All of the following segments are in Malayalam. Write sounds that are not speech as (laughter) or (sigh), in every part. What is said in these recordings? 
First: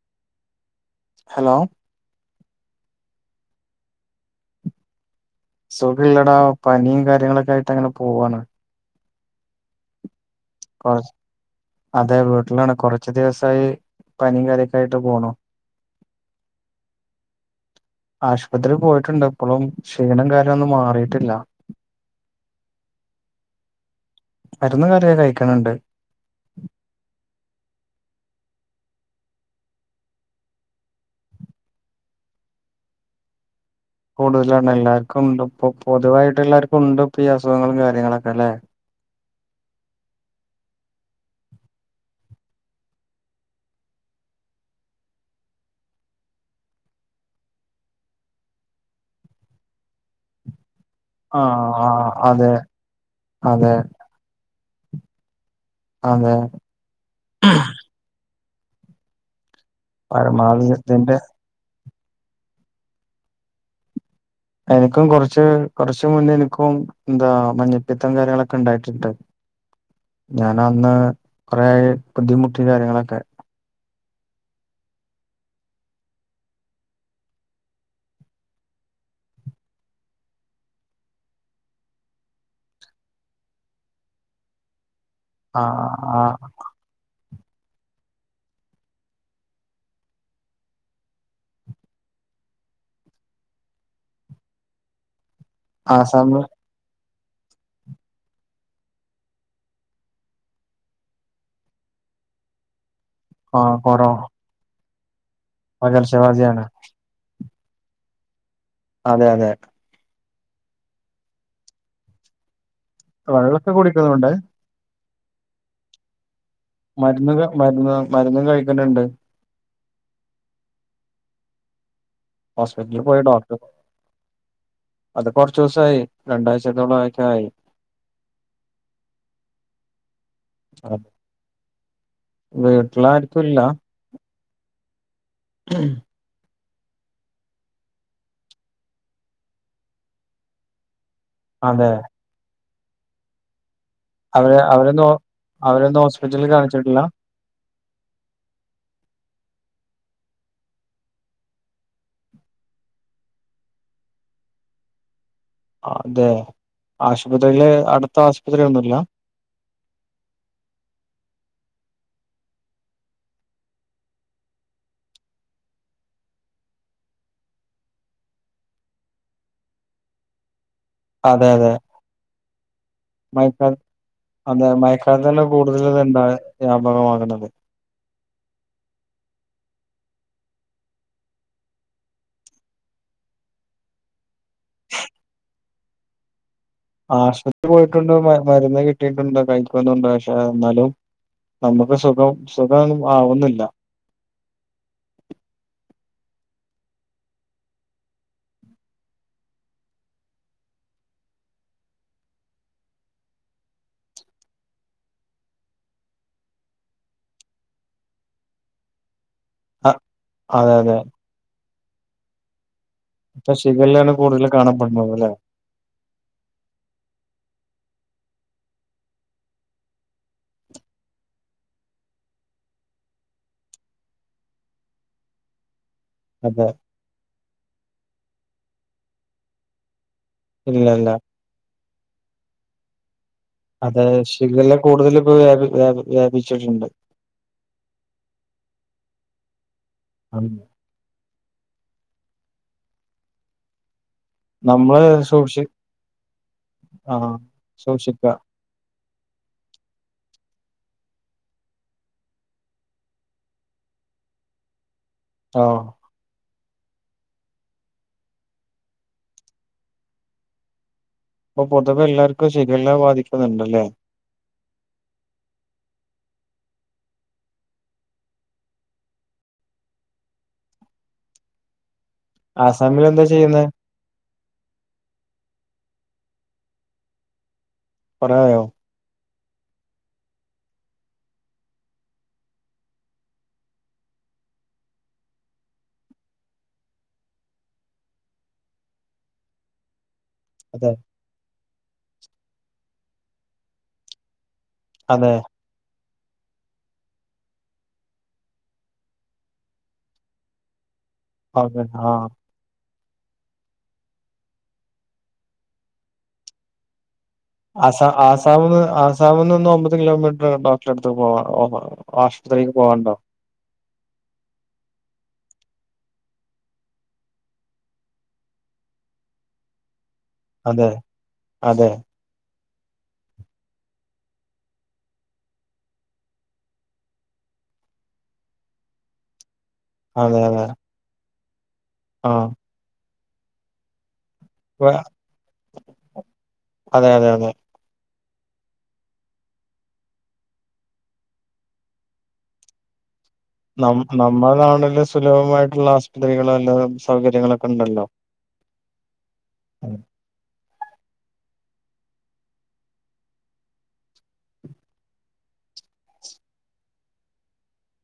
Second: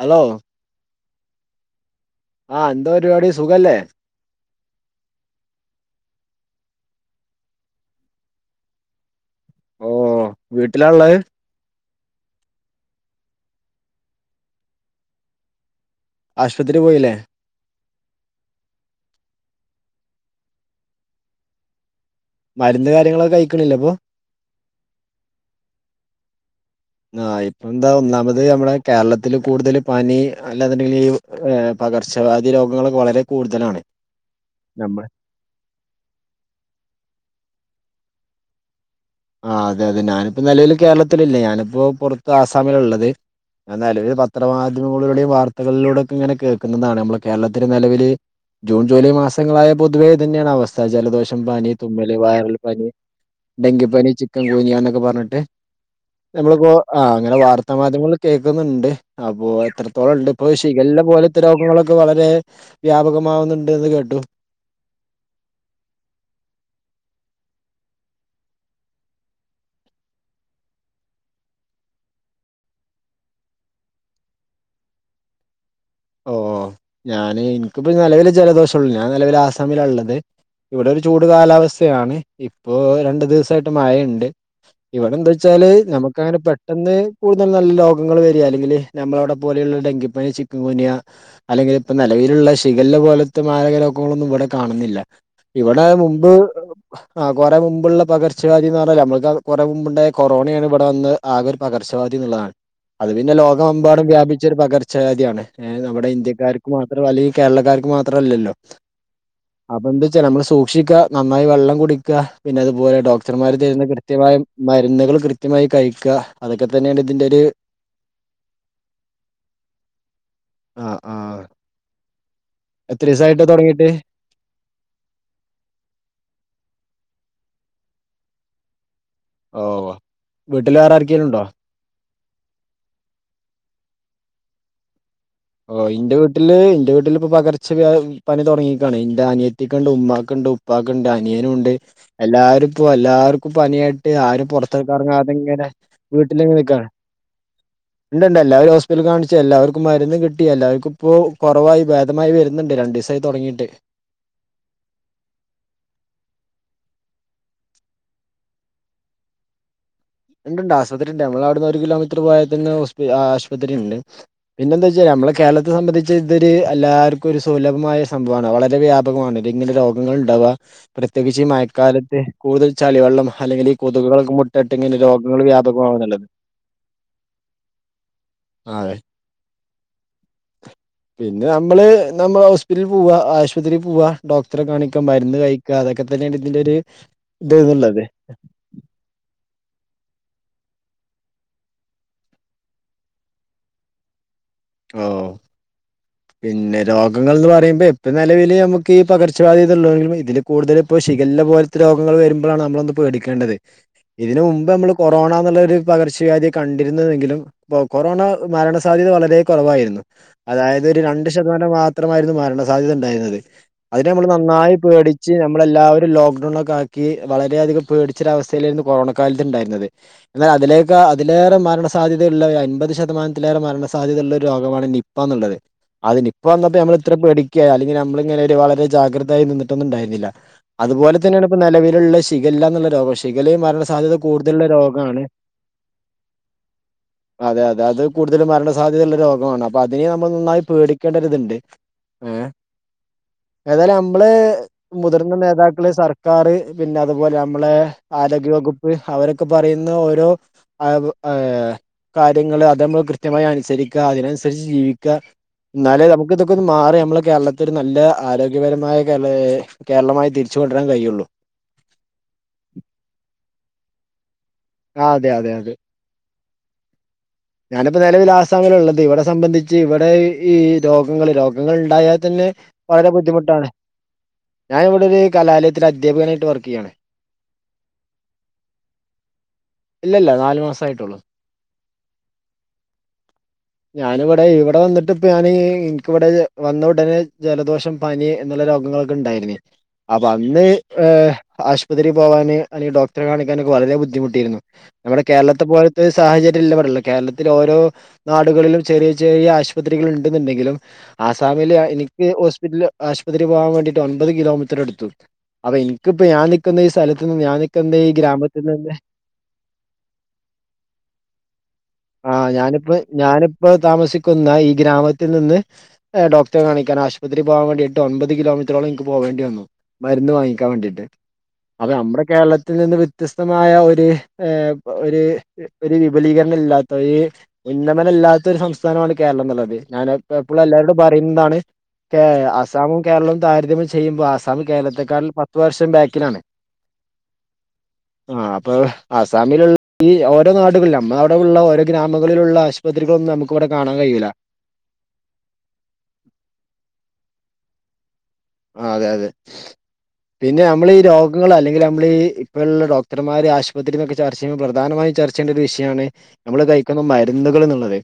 ഹലോ ഹലോ ആഹ് എന്തോ പരിപാടി സുഖല്ലേ സുഖമില്ലടാ പനിയും കാര്യങ്ങളൊക്കെ ആയിട്ട് അങ്ങനെ പോവുവാണ് ഓഹ് വീട്ടിലാ കൊറ ഉള്ളത് അതെ വീട്ടിലാണ് കൊറച്ച് ദിവസായി പനിയും കാര്യക്കെ ആയിട്ട് പോണു ആശുപത്രി പോയില്ലേ ആശുപത്രീൽ പോയിട്ടുണ്ട് ഇപ്പൊളും ക്ഷീണം കാര്യോന്നും മാറീട്ടില്ല മരുന്ന് കാര്യങ്ങളൊക്കെ കഴിക്കണില്ലേ അപ്പൊ മരുന്ന് കര്യക്കെ കഴിക്കണുണ്ട് ആഹ് ഇപ്പ എന്താ ഒന്നാമത് നമ്മുടെ കേരളത്തില് കൂടുതൽ പനി അല്ലാന്നിണ്ടെങ്കില് ഏഹ് പകർച്ച വ്യാധി രോഗങ്ങളൊക്കെ വളരെ കൂടുതലാണ് കൂടുതലാണ് നമ്മ എല്ലാർക്കും ഉണ്ട് ഇപ്പൊ പൊതുവായിട്ട് എല്ലാർക്കും ഉണ്ട് ഇപ്പൊ ഈ അസുഖങ്ങളും കാര്യങ്ങളൊക്കെ അല്ലെ ആഹ് അതെ അതെ ഞാനിപ്പോ നിലവില് കേരളത്തില് ഇല്ല ഞാനിപ്പോ പൊറത്ത് ആസാമിലാ ഉള്ളത് ഞാൻ നെലവില് പത്ര മാധ്യമങ്ങളിലൂടെയും വാർത്തകളിലൂടെയൊക്കെ ഇങ്ങനെ കേക്കുന്നതാണ് നമ്മളെ കേരളത്തിന് നെലവില് ജൂൺ ജൂലൈ മാസങ്ങളായ പൊതുവെ ഇതന്നെയാണ് അവസ് സ്ഥ ജലദോഷം ആഹ് പനി തുമ്മൽ ആഹ് അതെ വയറൽ പനി അതെ ഡെങ്കി പനി ചിക്കൻ ഗുനിയാ എന്നൊക്കെ പറഞ്ഞിട്ട് അതെ നമ്മള് ഗോ അങ്ങനെ വാർത്ത മാധ്യമങ്ങള് കേക്കുന്നുണ്ട് അപ്പോ എത്രത്തോളം ഉണ്ട് ഇപ്പൊ പരമാവധി ഷിഗല്ല ഇതിന്റെ പോല ത്ത രോഗങ്ങളൊക്കെ വളരെ വ്യാപകമാവുന്നുണ്ട് എന്ന് കേട്ടു എനിക്കും കൊറച്ച് കൊറച്ച് മുന്നെ എനിക്കും എന്താ മഞ്ഞപ്പിത്തം കാര്യങ്ങളൊക്കെ ഇണ്ടായിട്ടുണ്ട് ഞാനന്ന് കൊറെ ബുദ്ധിമുട്ടി കാര്യങ്ങളൊക്കെ ഓഹ് ഞാന് എനിക്കിപ്പ നെലവില് ജലദോഷം ഉള്ളൂ ഞാൻ നെലവില് ആസാമിലാ ഉള്ളത് ഇവിടെ ഒരു ചൂട് കാലാവസ്ഥയാണ് ഇപ്പോ രണ്ടു ദിവസായിട്ട് മഴയുണ്ട് ഇവിടെന്താ ആ എന്താച്ചാല് നമുക്ക് ആ അങ്ങനെ പെ ട്ടെന്ന് കൂടുതല് നല്ല രോഗങ്ങൾ വരിക അല്ലെങ്കിൽ നമ്മള അവിടെ പോലെയുള്ള ഡെങ്കിപ്പനി ചി ഗുനിയ അല്ലെങ്കില് ഇപ്പ നിലവിലുള്ള ശിഗല്ല പോലത്തെ മാരക ലോകങ്ങളൊന്നും ഇവിടെ കാണുന്നില്ല ഇവടാ മുൻപ് ആസാമ് ആഹ് കൊറെ മുമ്പുള്ള പകർച്ചവ്യാധി എന്ന് പറഞ്ഞാല് അമ്മക്ക് കൊറേ മുൻപുണ്ടയ കൊറോണയാണ് ഇവിടെ വന്ന് ആകെ ഒരു പകർച്ചവ്യാദി എന്നുള്ളതാണ് അത് പിന്നെ ആ ലോകമെമ്പാടും കൊറോ വ്യാപിച്ച ഒരു പകർച്ച വ്യാധി ആണ് ഏഹ് നമ്മുടെ പകർച്ചവ്യാധിയാണ് ഇന്ത്യക്കാർക്ക് മാ അല്ലെങ്കി കേരള ക്കാർക്ക് മാത്രല്ലല്ലോ അതെ അതെ അപ്പൊ എന്ത്‌ വെച്ചാ നമ്മള് സൂക്ഷിക്ക നന്നായി വെള്ളം കുടിക്കുക പിന്നെ അതു പോലെ ഡോക്ടർമാര് വെള്ളൊക്കെ തരുന്ന കുടിക്കുന്നുണ്ട് കൃത്യമായും മരുന്നുകൾ കൃത്യമായി കഴിക്കുക അതൊക്കെ ത മരുന്ന് ക മരുന്ന് മരുന്ന് കഴിക്കണ് ണ്ട് ആഹ് ആഹ് ഹോസ്പിറ്റലിൽ പോയി എത്രേസായിട്ട് ഡോക്ടർ തൊടങ്ങീട്ട് അത് കൊറച്ച് ദിവസായി രണ്ടാഴ്ചത്തോളം ഒക്കെ ആയി ഓ വീട്ട്ല് വേറെ ആക്കേലുണ്ടോ വീട്ടിലാർക്കുല്ല ഓ ഇന്റെ വീ ട്ടില് ഇന്റെ വീട്ടില് ഇപ്പൊ പകർച്ച വ്യാ പനി തുടങ്ങീക്കാണ് ഇന്റെ അനിയത്തിക്ക്ണ്ട് ഉമമാക്ക്ണ്ട് ഉ പ്പാക്ക്ണ്ട് അനിയനുണ്ട് അതെ എല്ലാരുപ്പോ എല്ലാർക്കുപ്പ പനിയായി ട്ട് ആരും അവര് അവരൊന്നും ഹോ- പൊറത്ത്ക്കറങ്ങാതെങ്ങനെ അവരൊന്നും ഹോസ്പിറ്റലിൽ വീട്ടില്ങ്ങ് നിക്കാണ് കാണിച്ചിട്ടില്ല ഇണ്ട് ഇണ്ട് എല്ലാരും ഹോസ്പിറ്റല് കാണിച്ച് എല്ലാവർക്കും മരുന്ന് കി ട്ടി എല്ലാവർക്ക്പ്പോ കൊറവായി ഭേദമായി വരുന്നുണ്ട് രണ്ടീസായി തൊടങ്ങീട്ട് അതെ ആശുപത്രീല് അടുത്ത് ആശുപത്രിന്നുല്ല ഇണ്ട്ഇണ്ട് ആശുപത്രി ഇണ്ട് ഞങ്ങളവിട്ന്ന് ഒരു കിലോമീറ്റർ പോയാതന്നെ ആശുപത്രി ഇണ്ട് പിന്നെന്താച്ചാല് അമ്മളെ കേരളത്തെ സംബന്ധിച്ച് ഇതൊരു എല്ലാര്ക്കൊര് സുലഭമായ സംഭവാണ് വളരെ വ്യപ കമാണ് ഇങ്ങനെ രോഗങ്ങള് ഇണ്ടാവാ പ്രത്യേകിച്ച് ഇ അതെ അതെ മഴക്കാലത്ത് കൂടുതൽ ചളിവെള്ളം അല്ലെങ്കില് ഈ കൊതുകുകളൊക്കെ മുട്ട മഴക്കാലത്താണ് കൂടുതല് ഇത്ണ്ടാ വ്യാപകമാക്ന്നത് അതെ പിന്നെ നമ്മള് നമ്മള് ഹോസ്പിറ്റലിൽ പോവാ ആശുപത്രി പോവാ ഡോക്ടറെ കാണിക്കാ മരുന്ന് കഴി ക്കാ അതൊക്കെ തന്നെണ് ഇതിന്റെരു ആശുപത്രി പോയിട്ടുണ്ടോ മരുന്ന് കി കിട്ടിട്ടുണ്ട് കഴിക്കുന്നുണ്ട് പക്ഷെ എന്നാലും നമുക്ക് സുഖം സുഖം ആവുന്നില്ല ഓഹ് പിന്നെ രോഗങ്ങൾ എന്ന് പറയുമ്പോ ഇപ്പൊ നിലവില് നമുക്ക് ഈ പകർച്ചവ്യാധി ഉള്ളൊങ്കിലും ഇതില് കൂടുതല് ഇപ്പോ ശിഖല്ല പോലത്തെ രോഗങ്ങള് വരുമ്പഴാണ് നമ്മളൊന്ന് പേടിക്കേണ്ടത് ഇതിന് മുമ്പ് നമ്മള് കൊറോണ എന്നുള്ളൊരു പകർച്ചവ്യാധിയ കണ്ടിരുന്നുവെങ്കിലും ഇപ്പൊ കൊറോണ മരണ സാധ്യത വളരെ അ കുറവായിരുന്നു അതായ അതെ അതെ രണ്ട് ശതമാനം മാത്രളായിരുന്നു മരണ സാധ്യത ഉണ്ടായിരുന്നത് ഇപ്പൊ അതിന ശിഖല്ലയാണ് നമ്മള് കൂടുതൽ നന്നായി കാണപ്പെടുന്നത് അല്ലെ പേടിച്ച് നമ്മളല്ലാവരും ലോക്ക്ഡൗണൊക്കെ ആക്കി വളരെയധികം പേടിച്ചൊരു അവസ്ഥയിലായിരുന്നു കൊറോണ കാലത്ത് ഇണ്ടായിരുന്നത് എന്നാ അതിലേക്കാ അതിലേറെ മരണ സാധ്യതയുള്ള ഒരു അൻപത് ശതമാനത്തിലേറെ മരണ സാധ്യതയള്ള ഒരു രോഗമാണ് നി പ്പാ ന്ന്ള്ളത് അത് നിപ്പ അതെ വന്നട്ട് നമ്മള് ഇത്ര പേടിക്കേ അല്ലെങ്കി നമ്മളിങ്ങനൊര് വളരെ ജാഗ്രതയായി നിട്ടൊന്നുംണ്ടായിരുന്നില്ല ഇല്ല ഇല്ല അതുപോലെ തന്നെയാണ് ഇപ്പ നിലവിലുള്ള ശിഖല്ലന്നുള്ള രോഗഷ് ശിഖല്ലയും മരണ അതെ സാധ്യത കൂടുതലുള്ള ശിഖല്ല കൂടുതൽ രോഗാണ് ഇപ്പോ വ്യാപി വ്യാപി വ്യാപിച്ചിട്ടുണ്ട് അതെ അതെ അത് കൂടുതലും മരണ സാധ്യതയുള്ള രോഗമാണ് അപ്പൊ അതിനെ നമ്മൾ ഉം. നന്നായി പേടിക്കേണ്ടരിത്ണ്ട് ഏഹ് ഏതാലും അമ്മള് നമ്മള് മുതിർന്ന സൂക്ഷി നേതാക്കള് സർക്കാറ് പിന്നെ ആഹ് അതുപോലെ അമ്മളെ സൂക്ഷിക്ക ആരോഗ്യവകു പ്പ്‌ അവരൊക്കെ പറയുന്ന ഓരോ ആതു ഏഹ് കാര്യങ്ങള് അത് നമ്മള് കൃത്യമായി അനുസരിക്ക അതിനനുസരിച്ച് ജീവിക്കാ ആഹ് ഇന്നാല് നമുക്ക് ഇതൊക്കെ ഒന്ന് മാറി അമ്മളെ കേരളത്തില് ഒരു നല്ല ആരോഗ്യപരമായ കേരള കേരളമായി തിരിച്ചുകൊണ്ടരാൻ കഴിയുള്ളൂ ഇപ്പൊ പൊതുവെ എല്ലാർക്കും ശിഖല്ല ബാധിക്കുന്നുണ്ട്ല്ലേ ആഹ് അതെ അതെ അതെ ഞാനിപ്പോ നിലവില് ആസാമിലാള്ളത് ഇവിടെ സംബന്ധിച്ച് ഇവിടെ ഈ രോഗങ്ങൾ രോഗങ്ങൾ ഇണ്ടായാ തന്നെ ആസാമിൽ വളരെ എന്താ ചെയ്യുന്നെ ബുദ്ധിമുട്ടാണ് ഞാനിവിടെ ഒരു കലാലയത്തില് അധ്യാപകനായിട്ട് വർക്കയ്യാണ് കൊറേആയോ ഇല്ല ഇല്ല നാല് മാസായിട്ടൊള്ളൂ ഞാനിവടെ ഇവടെ വന്നിട്ട് ഇപ്പ ഞാന് ഇൻക്ക് ഇവടെ വന്ന ഉടനെ ജലദോഷം പനി എന്നുള്ള രോഗങ്ങളൊക്കെ ഇണ്ടായിനി അപ്പൊ അന്ന് അതെ ഏഹ് ആശുപത്രി പോവാന് അല്ലെങ്കി ഡോക്ടറെ കാണിക്കാനൊക്കെ വളരെ ബുദ്ധിമുട്ടിരുന്നു നമ്മടെ അതെ കേരളത്തെ പോലത്തൊരു സാഹചര്യല്ല ഇവടെള്ള കേരളത്തില് ഓരോ നാടുകളിലും ചെറിയ ചെറിയ ആശുപത്രികൾ ഉണ്ടെന്നുണ്ടെങ്കിലും ആസാമിൽ ഓക്കെ ആഹ് എനിക്ക് ഹോസ് പിറ്റ്ല് ആശുപത്രിൽ പോകാൻ വേണ്ടിട്ട് ഒമ്പത് കിലോമീറ്റർ എടുത്തു അപ്പൊ എനിക്കിപ്പോ ഞാൻ നിക്കുന്ന ഈ സ്ഥല ത്ത്ന്ന് ഞാൻ നിക്കുന്ന ഈ ഗ്രാമത്തിൽ നിന്നന്നെ ടൗണിന്ന് ഒമ്പത് കിലോമീറ്റർ ഡോക്ടൻ്റെ അടുത്ത് പോവാ ഓ ആഹ് ഞാനിപ്പോ ഞാനിപ്പോ താമസിക്കുന്ന ഈ ഗ്രാമത്തിൽ നിന്ന്. ഏഹ് ഡോക്ടറെ കാണിക്കൻ ആശുപത്രി പോവാൻ വേണ്ടിട്ട് ഒമ്പപത് കിലോമീറ്റോളം എനിക്ക് പോകേണ്ടി വന്നു മരുന്ന് വാങ്ങി ക്കാൻ അതെ വേണ്ടിട്ട് അതെ അത് അമ്ള് കേരളത്തിൽ നിന്ന് വ്യത്യസ്തമായ ഒര് ഏഹ് ഒര് ഒര് വിപുലീകരണം ഇല്ലാ ഇപ്പൊ ഈ ഉന്നമനല്ലാത്ത ഒരു സംസ്ഥാനമാണ് കേരളം എന്നുള്ളത്. ഞാൻ അതെ എപ്പോഴും അതെ എല്ലാവരോടും. പറയുന്നതാണ്, കേ ആ അസാമും കേരളവും താരതമ്യം ചെയ്യുമ്പോ ആസ് സാമ് വ- കേരളത്തെക്കാൾ പത്ത് വർഷം ബാക്കിലാണ്. അതെ അതെ അതെ ആഹ് അപ്പൊ അസാമിലുള്ള ഈ ഓരോ നാടുകളില് നമ്മ അവിടെ ഉള്ള ഓരോ ഗ്രാമങ്ങളിലുള്ള ആശ് പത്രികളന്നും നുക്ക് ഇവിടെ കാണാൻ കയ്യൂല്ല. അതണല്ലെസ് സുലഭമായിട്ടുള്ള ആശുപത്രികളോ എല്ലാം സൗകര്യങ്ങളൊക്കെണ്ടല്ലോ. ആഹ് അതെ അതെ പിന്നെ നമ്മളീ രോഗങ്ങൾ അല്ലെങ്കിൽ നമ്മൾ ഇപ്പോൾ ഡോക്ടർമാർ ആശുപത്രിന്നൊക്കെ ചർച്ചയ്യുമ്പോ പ്രധാനയും ചർ ച്ചണ്ടര് വിഷയാണ് നമ്മള് കഴിക്കുന്ന മരുന്നുകൾ ന്നുള്ളത്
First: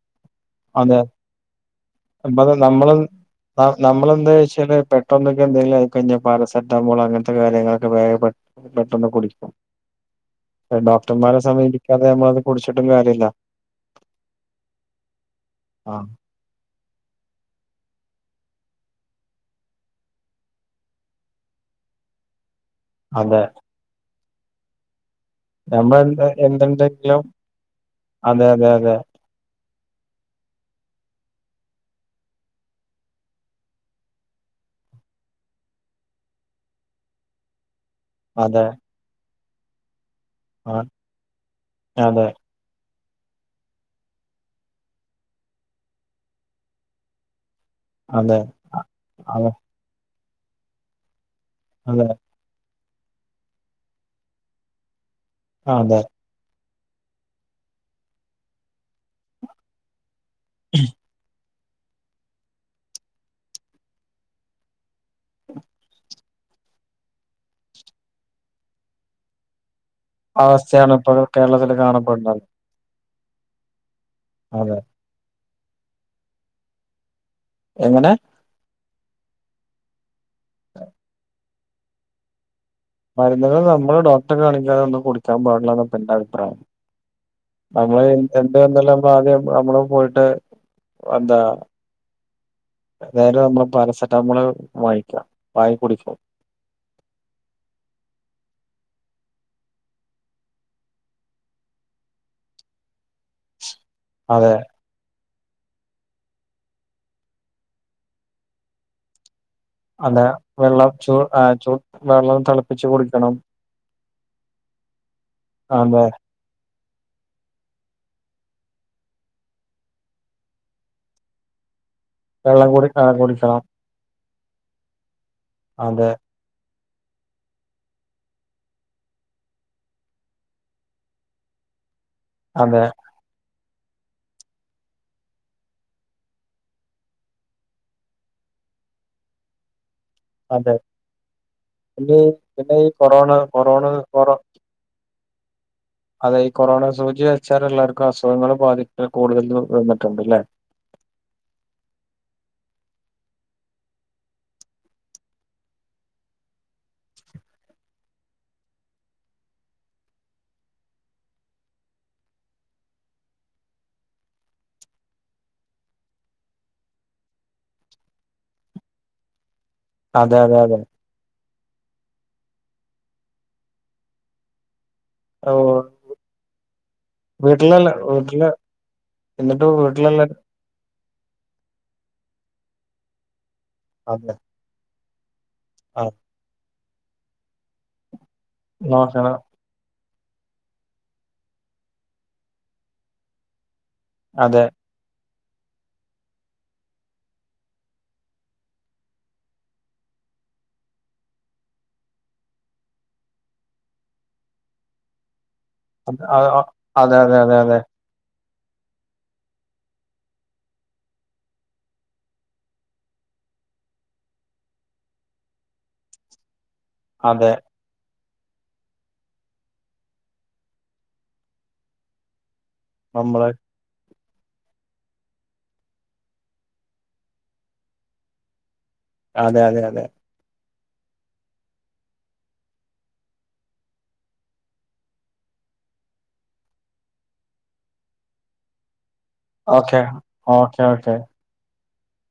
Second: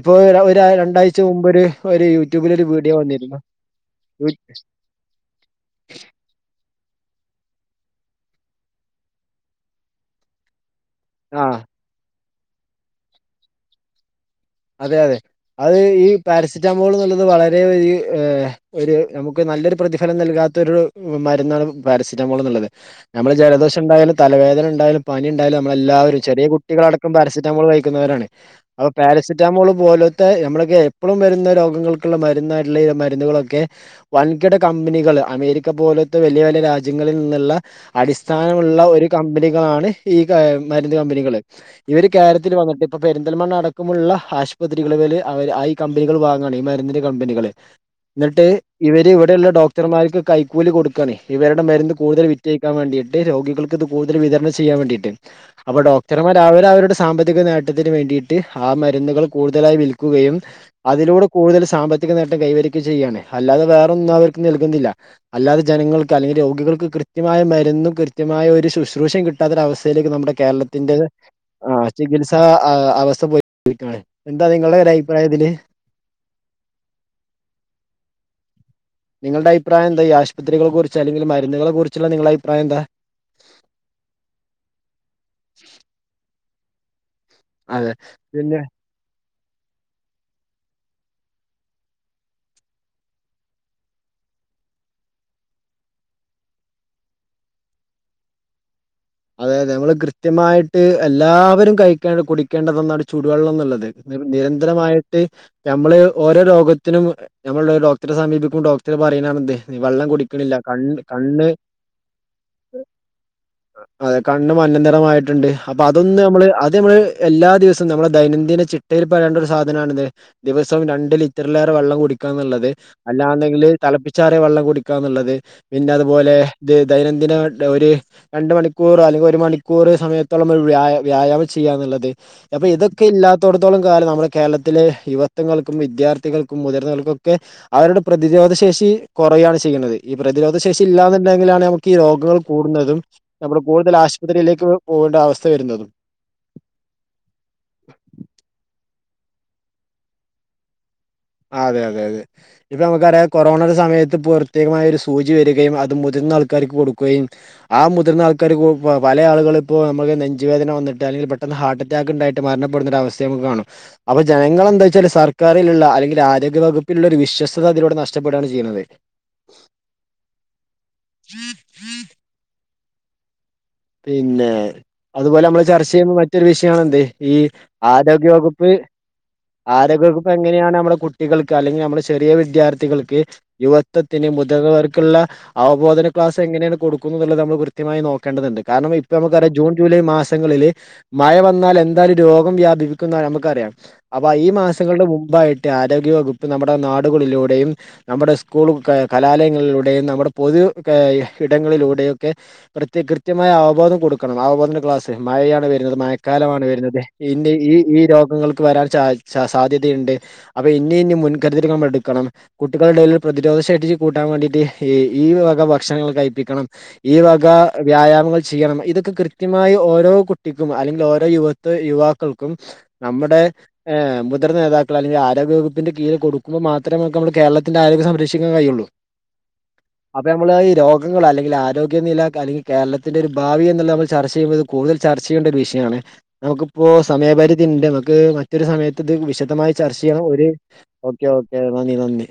ഇപ്പോ രാ അതെ രണ്ടാഴ്ച മുമ്പരു ഒരു അപ്പ അത് യൂട്യൂബില് ഒരു നമ്മള് വീഡിയോ വന്നിരുന്നു. യൂ പ്പമ്മക്കെന്തെലും (unintelligible) പാരസ ട്ടമോള അങ്ങൻത്തെ കാര്യങ്ങളൊക്കെ വേഗം പെ പെട്ടന്ന് കുടിക്കും എഹ് ഡോ ട്ടന്മാരെ ആഹ് സമീപിക്കാതെ നമ്മള് അത് കുടിച്ചിട്ടും കാര്യല്ല. അതെ അതെ അത് ആ ഈ പാരസെറ്റാമോൾ എന്നുള്ളത് വളരെ ഒരു ഏഹ് ഒരു നമുക്ക് നല്ലൊരു പ്രതിഫലം നൽകാത്തൊരു മരുന്നാണ് പാരസെറ്റമോള് എന്നുള്ളത്, നമ്മള് അതെ ജലദോഷം ണ്ടായാലും, തലവേദനണ്ടായാലും. പനിണ്ടായാലും നമ്മൾ നമ്മളെല്ലാവരും എന്ത് ചെറിയ കുട്ടികളടക്കം എന്തുണ്ടെങ്കിലും പാരസെറ്റാമോൾ കഴിക്കുന്നവരാണ് അതെ അതെ അപ്പൊ അതെ പാരസി സറ്റാമോൾ പോലോത്തെ നമ്മളൊക്കെ എപ്പളും വരുന്ന രോഗങ്ങൾക്ക്ള്ള മരുന്നായിട്ട്ള്ള മരുന്നുകളൊക്കെ വൻകിട കമ്പനികള് അമേരിക്ക പോലോത്ത വലിയ വലിയ രാജ്യങ്ങളിൽ നിന്ന്ള്ള. അതെ അടിസ്ഥാനമുള്ള ഒരു കമ്പനികളാണ്. ഈ ആ മരുന്ന് കമ്പനികള് ഇവര് അതെ കേരത്തിൽ വന്നിട്ട് ഇപ്പൊ പെരിന്തൽമണ അടക്കമുള്ള ആശുപത്രികള് ഇവല് അവര് ഈ കമ്പനികള് വാങ്ങാണ് ഈ മരുന്നിന്റെ കമ്പനികള്. അതെ ഇന്നിട്ട് ഇവര് ഇവിടെള്ള അതെ ഡോക്ടർമാർക്ക് കൈക്കൂലി കൊടുക്കാണെ ഇവര്ടെ മരുന്ന് അതെ കൂടുതല് വി റ്റൊഴിക്കാൻ വേണ്ടീട്ട് രോഗികൾക്കിത് കൂടുതല് വിതരണം ചെയ്യാൻ വേണ്ടീട്ട്, അപ്പൊ അതെ ഡോക്ടർമാർ അവര് അവരുടെ സാമ്പത്തിക നേട്ടത്തിന് വേണ്ടിയിട്ട് ആഹ് മരുന്നുകള് കൂടുതലായി വിൽ ക്കുകയും അതിലൂടെ കൂടുതല് സാമ്പ കനേട്ടം കൈവരിക്കും ചെയ്യാണ് അല്ലാതെ വേറൊന്നും അവർക്ക് നൽകുന്നില്ല. അല്ലാതെ ജനങ്ങൾക്ക് അല്ലെങ്കി രോഗികൾക്ക് കൃത്യമായ മരുന്നും കൃത്യമായ ഒരു ശുശ്രൂഷയും കി കിട്ടാത്തൊര അവസ്ഥയിലേക്ക് നമ്മടെ അവസ്ഥയാണ് കേരളത്തിന്റെ ഇപ്പൊ കേരളത്തില് ആഹ് കാണപ്പെടുന്നത്. ചികിത്സാ ആഹ് അവസ്ഥ പോയിക്കൊണ്ടിരിക്കാണ് എന്ത നിങ്ങളുടെ അതെ ഒരു അഭിപ്രായം ഇതില്. എങ്ങനെ? നിങ്ങൾടെ അഭിപ്രായെന്ത എന്ത ഈ ആശുത്രികളെ കുറിച്ച് അല്ലെങ്കില് മരുന്നുകളെ കുറിച്ച്ള്ള നിങ്ങള്ടെ അഭിപ്രായെന്താ മരുന്നുകള് നമ്മള് ഡോക്ടറെ കാണികാതെ ഒന്നും കുടിക്കാൻപാടില്ലാന്ന ഇന്റെ അഭിപ്രായം. അതെ നമ്മള് പിന്നെ എന്ത് എന്തെല്ലാം ആദ്യം നമ്മള് പോയിട്ട് എന്താ നേരെ നമ്മള പാരസെറ്റാമോള് വാങ്ങിക്ക വാങ്ങി കുടിക്കും. അതെ അതെ നമ്മള് കൃത്യമായിട്ട് എല്ലാവരും കഴിക്കേണ്ട കുടിക്കേണ്ട ഒന്നാണ് ചുടുവെള്ളംന്നുള്ളത്. അതെ നിരന്തരമായിട്ട്. നമ്മള് ഓരോ രോഗത്തിനും ഞമ്മൾ ഡോക്ടറെ സമീപിക്കും ഡോക്ടർ പറ്യീണാണിത്. അതേ വെള്ളം ചൂ ഏഹ് ചൂ വെള്ളം തെളപ്പിച്ച് കുടിക്കണം. അതെ കണ്ണ് മഞ്ഞനിറം ആയിട്ടുണ്ട്. അപ്പൊ അതെ അതൊന്ന് നമ്മള് അത് നമ്മള് എല്ലാ ദിവസവും നമ്മടെ ദൈനംദിന ചിട്ടയില് പയേണ്ട ഒരു സാധനാണിത്. ദിവസവും രണ്ട് ലിറ്ററിലേറെ വെള്ളം കുടിക്കണംന്ന്ള്ളത്. വെള്ളം കുടി ആ കുടിക്കണം അല്ലാണ്ടെങ്കില് തളപ്പിച്ചാറിയ വെള്ളം കുടിക്കാന്ന്ള്ളത്. പിന്നെ അതെ അതുപോലെ ത് ദൈനംദിന ഒര് രണ്ട് മണിക്കൂർ അല്ലെങ്കി ഒരു മണിക്കൂർ സമയത്തോളം ഒരു വ്യായ വ്യായാമം ചെയ്യാന്ന്ള്ളത്. അപൊ അതെ ഇതൊക്കെ ഇല്ലാ അടത്തോളം കാലം നമ്മുടെ തൊട്ത്തോളം കാലം നമ്മടെ കേരളത്തില് യുവത്വങ്ങൾക്കും. വിദ്യാർത്ഥികൾക്കും മുതിർന്നവർക്കൊക്കെ അവര്ടെ പ്രതിരോധ ശേഷി കൊറയാണ് ചെയ്യ്ണത്. ഈ പ്രതിരോധ അതെ ശേഷി ഇല്ലാന്നുണ്ടെങ്കിലാണ് നമുക്ക് ഈ പിന്നെ രോഗങ്ങള് പിന്നെ ഈ കൂടുന്നതും. കൊറോണ നമ്മള് കൊറോണ കൂടുതല് കൊറോ ആശുപത്രിയിലേക്ക്. പോവണ്ട അവസ്ഥ വര്ന്നതും. അതെ ഈ കൊറോണ സൂചി വെച്ചാല് എല്ലാർക്കും അസുഖങ്ങള് ബാധിക്കൽ കൂടുതല് വന്നിട്ടുണ്ട്. ലെ ആഹ് അതെ അതെ അതെ ഇപ്പൊ നമ്മക്കറിയാം കൊറോണയുടെ സമയത്ത് പ്രത്യേകമായ ഒരു സൂചി വരികയും അത് മുതിർന്ന ആൾക്കാർക്ക് കൊടുക്കുകയും. ആഹ് മുതിർന്ന ആൾകാർ പല ആളുകള് ഇപ്പൊ നമ്മക്ക് നെഞ്ച് വേദന വന്നിട്ട് അല്ലെങ്കില് പെട്ടെന്ന് ഹാർട്ട് ണ്ടായിട്ട് മരണപ്പെടുന്ന ഒരു അവസ്ഥ നമുക്ക് കാണും അപ്പൊ ജനങ്ങളെന്താ വെച്ചാല് സർക്കാരില്ള്ള അല്ലെങ്കി ആരോഗ്യവകുപ്പിലുള്ള ഒരു വിശ്വസ്ത അതിലൂടെ നഷ്ടപ്പെടാണ് ചിയ്യ്ണത്. അതെ അതെ അതെ ഉം പിന്നേ അതുപോലെ ഓ നമ്മള് ചർച്ച ചെയ്യ്ന്ന മറ്റൊരു വിഷയാണ് എന്ത് ഈ വീട്ടിലല്ല ആരോഗ്യ വീട്ടില് വകുപ്പ്. എന്നിട്ട് ആരോഗ്യ വീട്ടിലല്ല വകുപ്പ് എങ്ങനെയാണ് നമ്മടെ കുട്ടികൾക്ക് അല്ലെങ്കി നമ്മള ചെറിയ വിദ്യാർത്ഥികൾക്ക്. യുവ മൊത്തത്തില് അതെ മുതിർന്നവർക്ക്ള്ള ആ അവബോധന ക്ലാസ് എങ്ങനേണ് കൊട്ക്കുന്നുന്ന്ള്ളത് നമ്മൾ കൃത്യമായി നോക്കേണ്ടതുണ്ട്. കാരണം ഇപ്പം നോക്കണം നമുക്കറിയാം ജൂൺ ജൂലൈ മാസങ്ങളില്. മഴ വന്നാസ് എന്തായാലും രോഗം വ്യാപിപ്പിക്കുന്നറിയ നമുക്കറിയ അപ്പ ഈ അതെ മാസം ദിസങ്ങളുടെ മുമ്പായിട്ട് ആരോഗ്യവകുപ്പ് നമ്മുടെ നാടുകളിലൂടെയും. നമ്മുടെ സ്കൂൾ കലാലയങ്ങളിലൂടെയും നമ്മുടെ പൊതു ഇടങ്ങളിലൂടെയും. ഒക്കെ കൃത്യ കൃത്യമായ അവബോധം കൊടുക്കണം അവബോധന ക്ലാസ് മഴയാണ്. വരു ന്നത് അത് ആ ആ മഴക്കാലമാണ് വരുന്നത്. അതെ അതെ ഇനി അതെ ഈ അതെ ഈ രോഗങ്ങൾക്ക് വരാൻ സ സാധ്യതയുണ്ട്. അപ്പൊ ഇനി ഇനി മുൻകരുതൽ മ്മൾ എടുക്കണം. കുട്ടികളുടെ ഇടയിൽ പ്രതിരോധ ശേഷി കൂട്ടാൻ വേണ്ടിട്ട് ഈ വക ഭക്ഷണങ്ങൾ കഴിപ്പിക്കണം. ഈവക. അതെ വ്യായാമങ്ങൾ ചെയ്യണം ഇതൊക്കെ കൃത്യമായി ഓരോ കുട്ടിക്കും. അല്ലെങ്കിൽ ഓരോ യുവത്ത യുവാക്കൾക്കും. നമ്മുടെ നമ്മള് മുതിർ നേതാക്കൾ അല്ലെങ്ക ആരോഗ്യ വകുപ്പിന്റെ കീഴ കൊടുക്കുമ്പോ മാത്രമേമ നമ്മള് കേരളത്തിന്റെ ആരോഗ്യം സംരക്ഷിക്കാൻ കഴിയുള്ളൂ. അതെ അതെ അതെ അപ്പൊ നമ്മള് ഈ രോഗങ്ങൾ അല്ലെങ്കിൽ ആരോഗ്യനില അല്ലെങ്കിൽ കേരളത്തിന്റെ ഒരു ഭാവി എന്ന നമ്മൾ ചർച്ച കൂടുതൽ ചർച്ച ചെയ്യേണ്ട ഒരു വിഷയാണ്. നമുക്കിപ്പോ സമയപരിധി ഉണ്ട് നമുക്ക് മറ്റൊരു സമയത്ത് ഇത് വിശ വ്യക്തമായിചർച്ച ഓക്കെ ചെയ്യണം ഒരു ഓക്കെ ഓക്കെ നന്ദി നന്ദി.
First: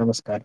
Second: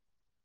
നമസ്കാരം.